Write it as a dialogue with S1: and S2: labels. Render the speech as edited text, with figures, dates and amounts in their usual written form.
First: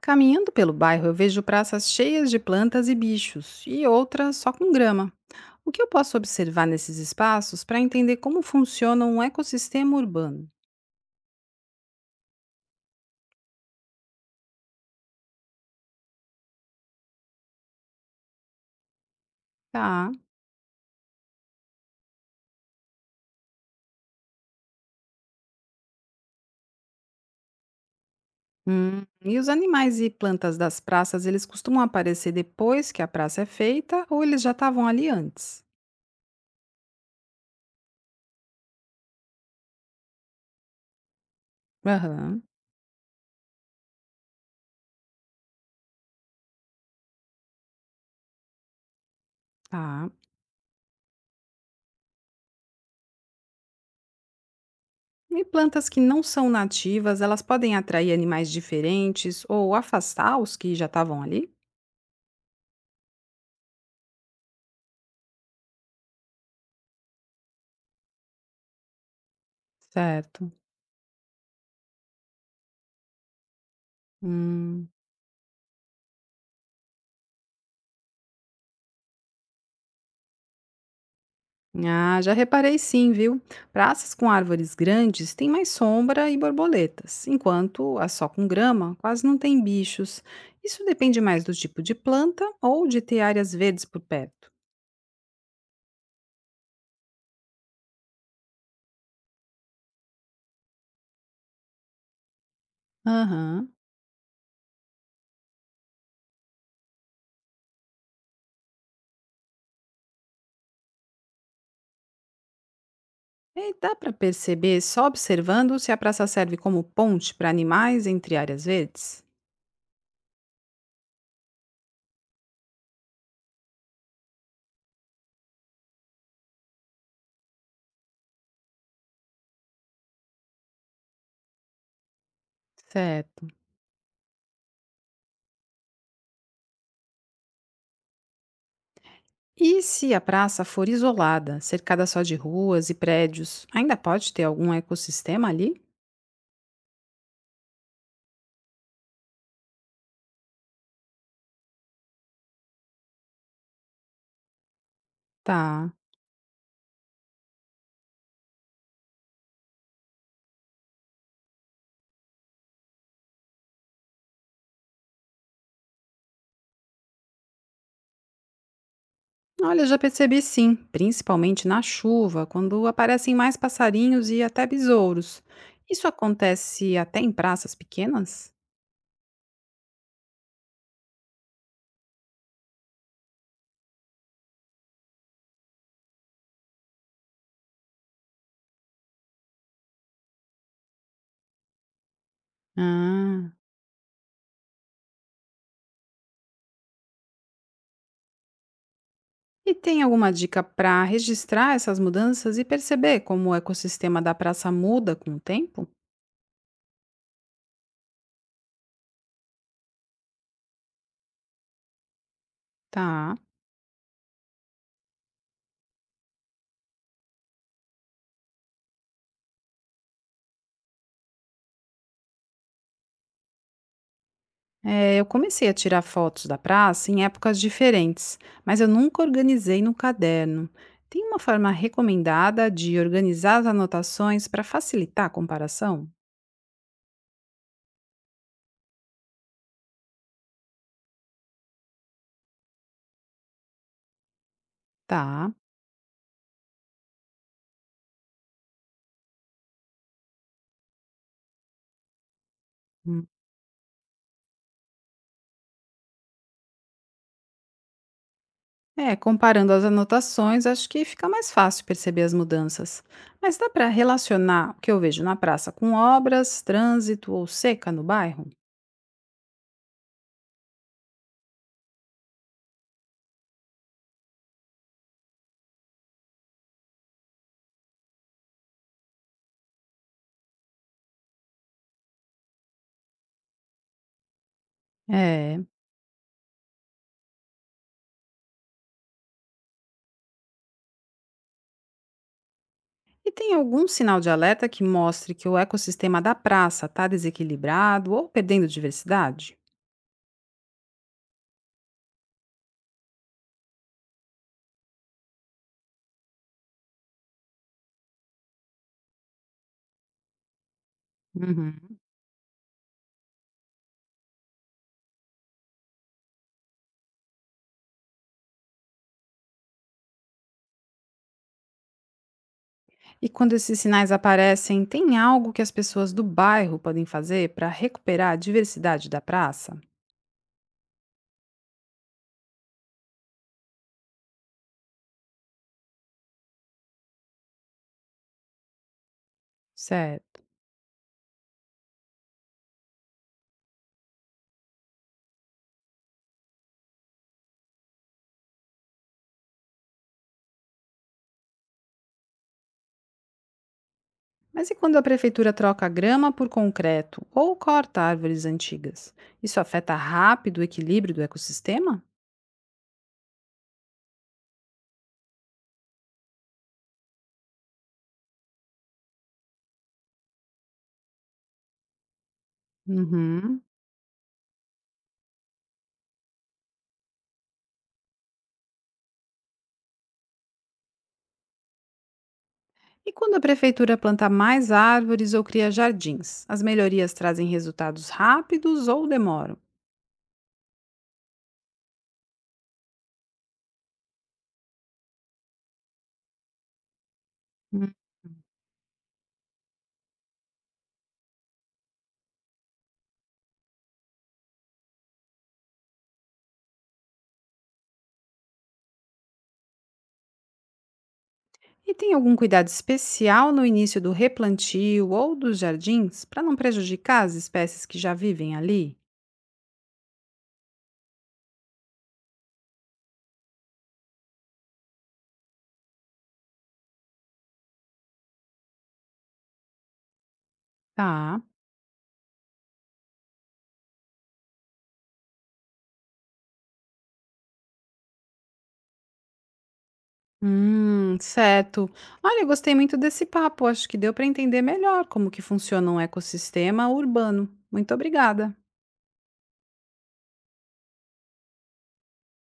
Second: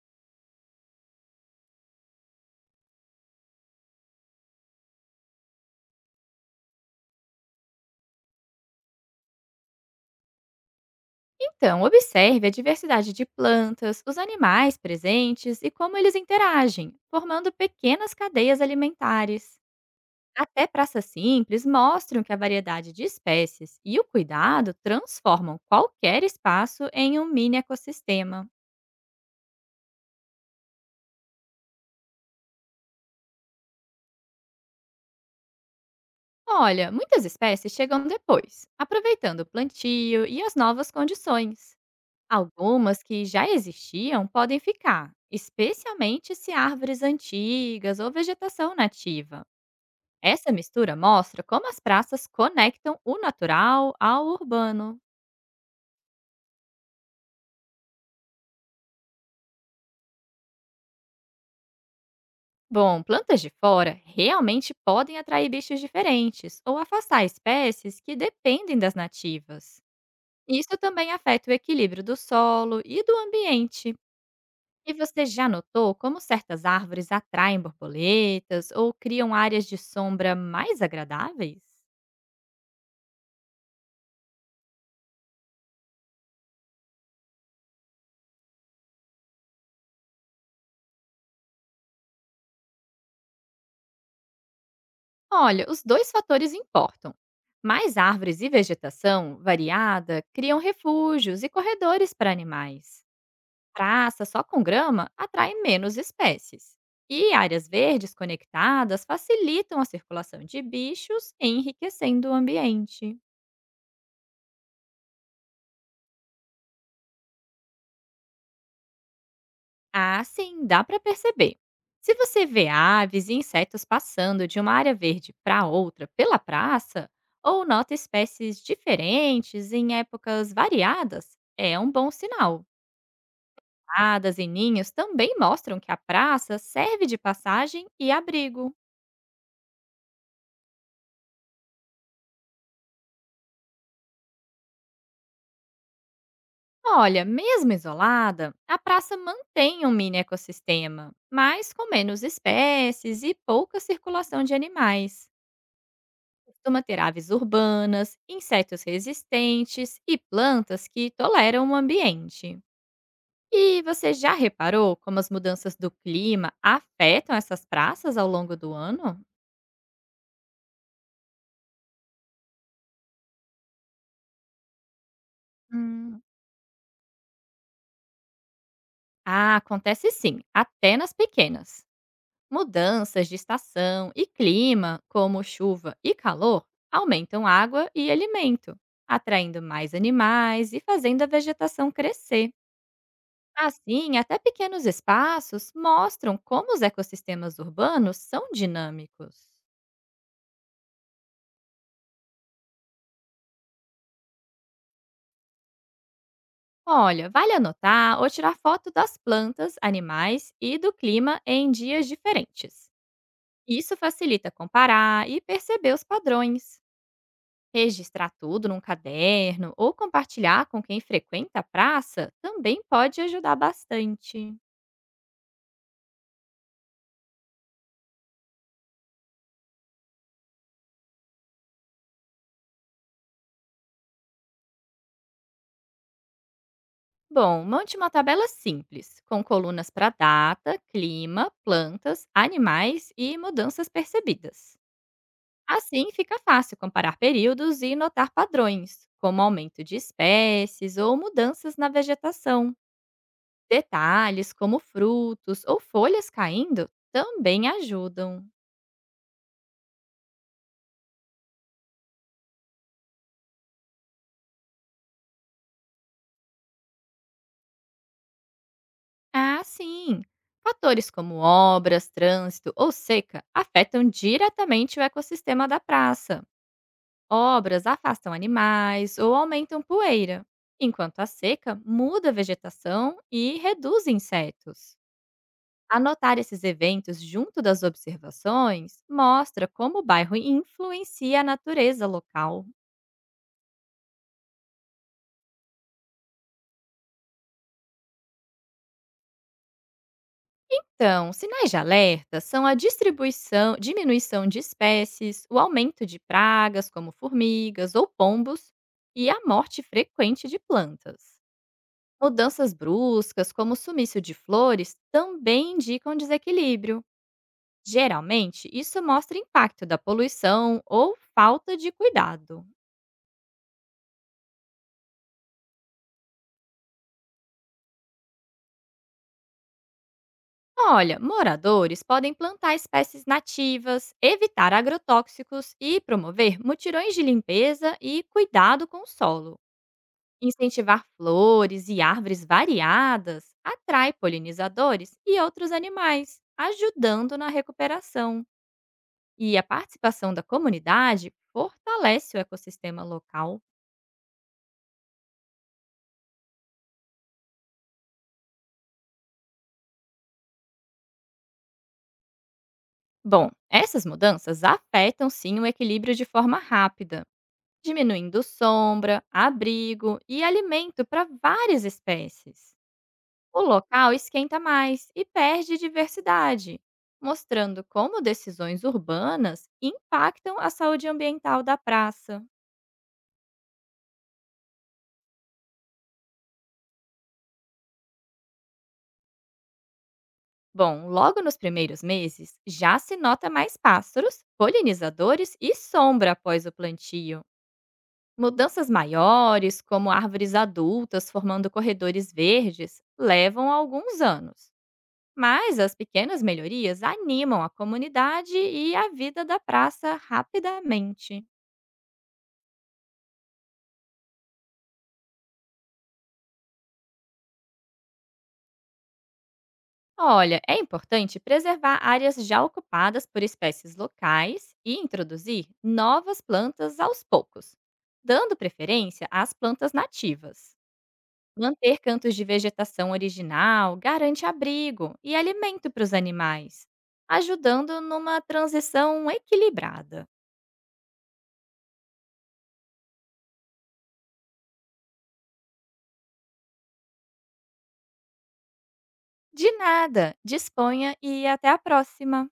S1: Caminhando pelo bairro, eu vejo praças cheias de plantas e bichos, e outras só com grama. O que eu posso observar nesses espaços para entender como funciona um ecossistema urbano?
S2: Então, observe a diversidade de plantas, os animais presentes e como eles interagem, formando pequenas cadeias alimentares.
S1: Tá.
S2: Até praças simples mostram que a variedade de espécies e o cuidado transformam qualquer espaço em um mini ecossistema.
S1: E os animais e plantas das praças, eles costumam aparecer depois que a praça é feita ou eles já estavam ali antes?
S2: Olha, muitas espécies chegam depois, aproveitando o plantio e as novas condições.
S1: Aham,
S2: Algumas que já existiam podem ficar, especialmente se árvores antigas ou vegetação nativa.
S1: tá.
S2: Essa mistura mostra como as praças conectam o natural ao urbano.
S1: E plantas que não são nativas, elas podem atrair animais diferentes ou afastar os que já estavam ali?
S2: Bom, plantas de fora realmente podem atrair bichos diferentes ou afastar espécies que dependem das nativas.
S1: Certo.
S2: Isso também afeta o equilíbrio do solo e do ambiente.
S1: Hum.
S2: E você já notou como certas árvores atraem borboletas ou criam áreas de sombra mais agradáveis?
S1: Ah, já reparei sim, viu? Praças com árvores grandes têm mais sombra e borboletas, enquanto as só com grama quase não tem bichos. Isso depende mais do tipo de planta ou de ter áreas verdes por perto.
S2: Olha, os dois fatores importam. Mais árvores e vegetação variada criam refúgios e corredores para animais.
S1: Aham.
S2: Praça só com grama atrai menos espécies. E áreas verdes conectadas facilitam a circulação de bichos, enriquecendo o ambiente.
S1: E dá para perceber só observando se a praça serve como ponte para animais entre áreas verdes?
S2: Ah, sim, dá para perceber. Se você vê aves e insetos passando de uma área verde para outra pela praça, ou nota espécies diferentes em épocas variadas, é um bom sinal.
S1: Certo.
S2: Hadas e ninhos também mostram que a praça serve de passagem e abrigo.
S1: E se a praça for isolada, cercada só de ruas e prédios, ainda pode ter algum ecossistema ali?
S2: Olha, mesmo isolada, a praça mantém um mini ecossistema, mas com menos espécies e pouca circulação de animais.
S1: Tá.
S2: Costuma ter aves urbanas, insetos resistentes e plantas que toleram o ambiente. E você já reparou como as mudanças do clima afetam essas praças ao longo do ano?
S1: Olha, já percebi sim, principalmente na chuva, quando aparecem mais passarinhos e até besouros. Isso
S2: Hum,
S1: acontece até em praças pequenas?
S2: Ah, acontece sim, até nas pequenas. Mudanças de estação e clima, como chuva e calor, aumentam água e alimento, atraindo mais animais e fazendo a vegetação crescer.
S1: Ah.
S2: Assim, até pequenos espaços mostram como os ecossistemas urbanos são dinâmicos.
S1: E tem alguma dica para registrar essas mudanças e perceber como o ecossistema da praça muda com o tempo?
S2: Olha, vale anotar ou tirar foto das plantas, animais e do clima em dias diferentes.
S1: Tá.
S2: Isso facilita comparar e perceber os padrões. Registrar tudo num caderno ou compartilhar com quem frequenta a praça também pode ajudar bastante.
S1: É, eu comecei a tirar fotos da praça em épocas diferentes, mas eu nunca organizei no caderno. Tem uma forma recomendada de organizar as anotações para facilitar a comparação?
S2: Bom, monte uma tabela simples, com colunas para data, clima, plantas, animais e mudanças percebidas.
S1: Tá.
S2: Assim, fica fácil comparar períodos e notar padrões, como aumento de espécies ou mudanças na vegetação. Detalhes como frutos ou folhas caindo também ajudam.
S1: É, comparando as anotações, acho que fica mais fácil perceber as mudanças. Mas dá para relacionar o que eu vejo na praça com obras, trânsito ou seca no bairro?
S2: Ah, sim! Fatores como obras, trânsito ou seca afetam diretamente o ecossistema da praça. Obras afastam animais ou aumentam poeira, enquanto a seca muda a vegetação e reduz insetos.
S1: É.
S2: Anotar esses eventos junto das observações mostra como o bairro influencia a natureza local.
S1: E tem algum sinal de alerta que mostre que o ecossistema da praça está desequilibrado ou perdendo diversidade?
S2: Então, sinais de alerta são a distribuição, diminuição de espécies, o aumento de pragas como formigas ou pombos e a morte frequente de plantas.
S1: Uhum.
S2: Mudanças bruscas, como o sumiço de flores, também indicam desequilíbrio. Geralmente, isso mostra impacto da poluição ou falta de cuidado.
S1: E quando esses sinais aparecem, tem algo que as pessoas do bairro podem fazer para recuperar a diversidade da praça?
S2: Olha, moradores podem plantar espécies nativas, evitar agrotóxicos e promover mutirões de limpeza e cuidado com o solo.
S1: Certo.
S2: Incentivar flores e árvores variadas atrai polinizadores e outros animais, ajudando na recuperação. E a participação da comunidade fortalece o ecossistema local.
S1: Mas e quando a prefeitura troca grama por concreto ou corta árvores antigas? Isso afeta rápido o equilíbrio do ecossistema?
S2: Bom, essas mudanças afetam sim o equilíbrio de forma rápida, diminuindo sombra, abrigo e alimento para várias espécies. O
S1: Uhum.
S2: local esquenta mais e perde diversidade, mostrando como decisões urbanas impactam a saúde ambiental da praça.
S1: E quando a prefeitura planta mais árvores ou cria jardins? As melhorias trazem resultados rápidos ou demoram?
S2: Bom, logo nos primeiros meses já se nota mais pássaros, polinizadores e sombra após o plantio.
S1: Hum.
S2: Mudanças maiores, como árvores adultas formando corredores verdes, levam alguns anos. Mas as pequenas melhorias animam a comunidade e a vida da praça rapidamente.
S1: E tem algum cuidado especial no início do replantio ou dos jardins para não prejudicar as espécies que já vivem ali?
S2: Olha, é importante preservar áreas já ocupadas por espécies locais e introduzir novas plantas aos poucos, dando preferência às plantas nativas.
S1: Tá.
S2: Manter cantos de vegetação original garante abrigo e alimento para os animais, ajudando numa transição equilibrada.
S1: Certo. Olha, eu gostei muito desse papo. Acho que deu para entender melhor como que funciona um ecossistema urbano. Muito obrigada.
S2: De nada, disponha e até a próxima!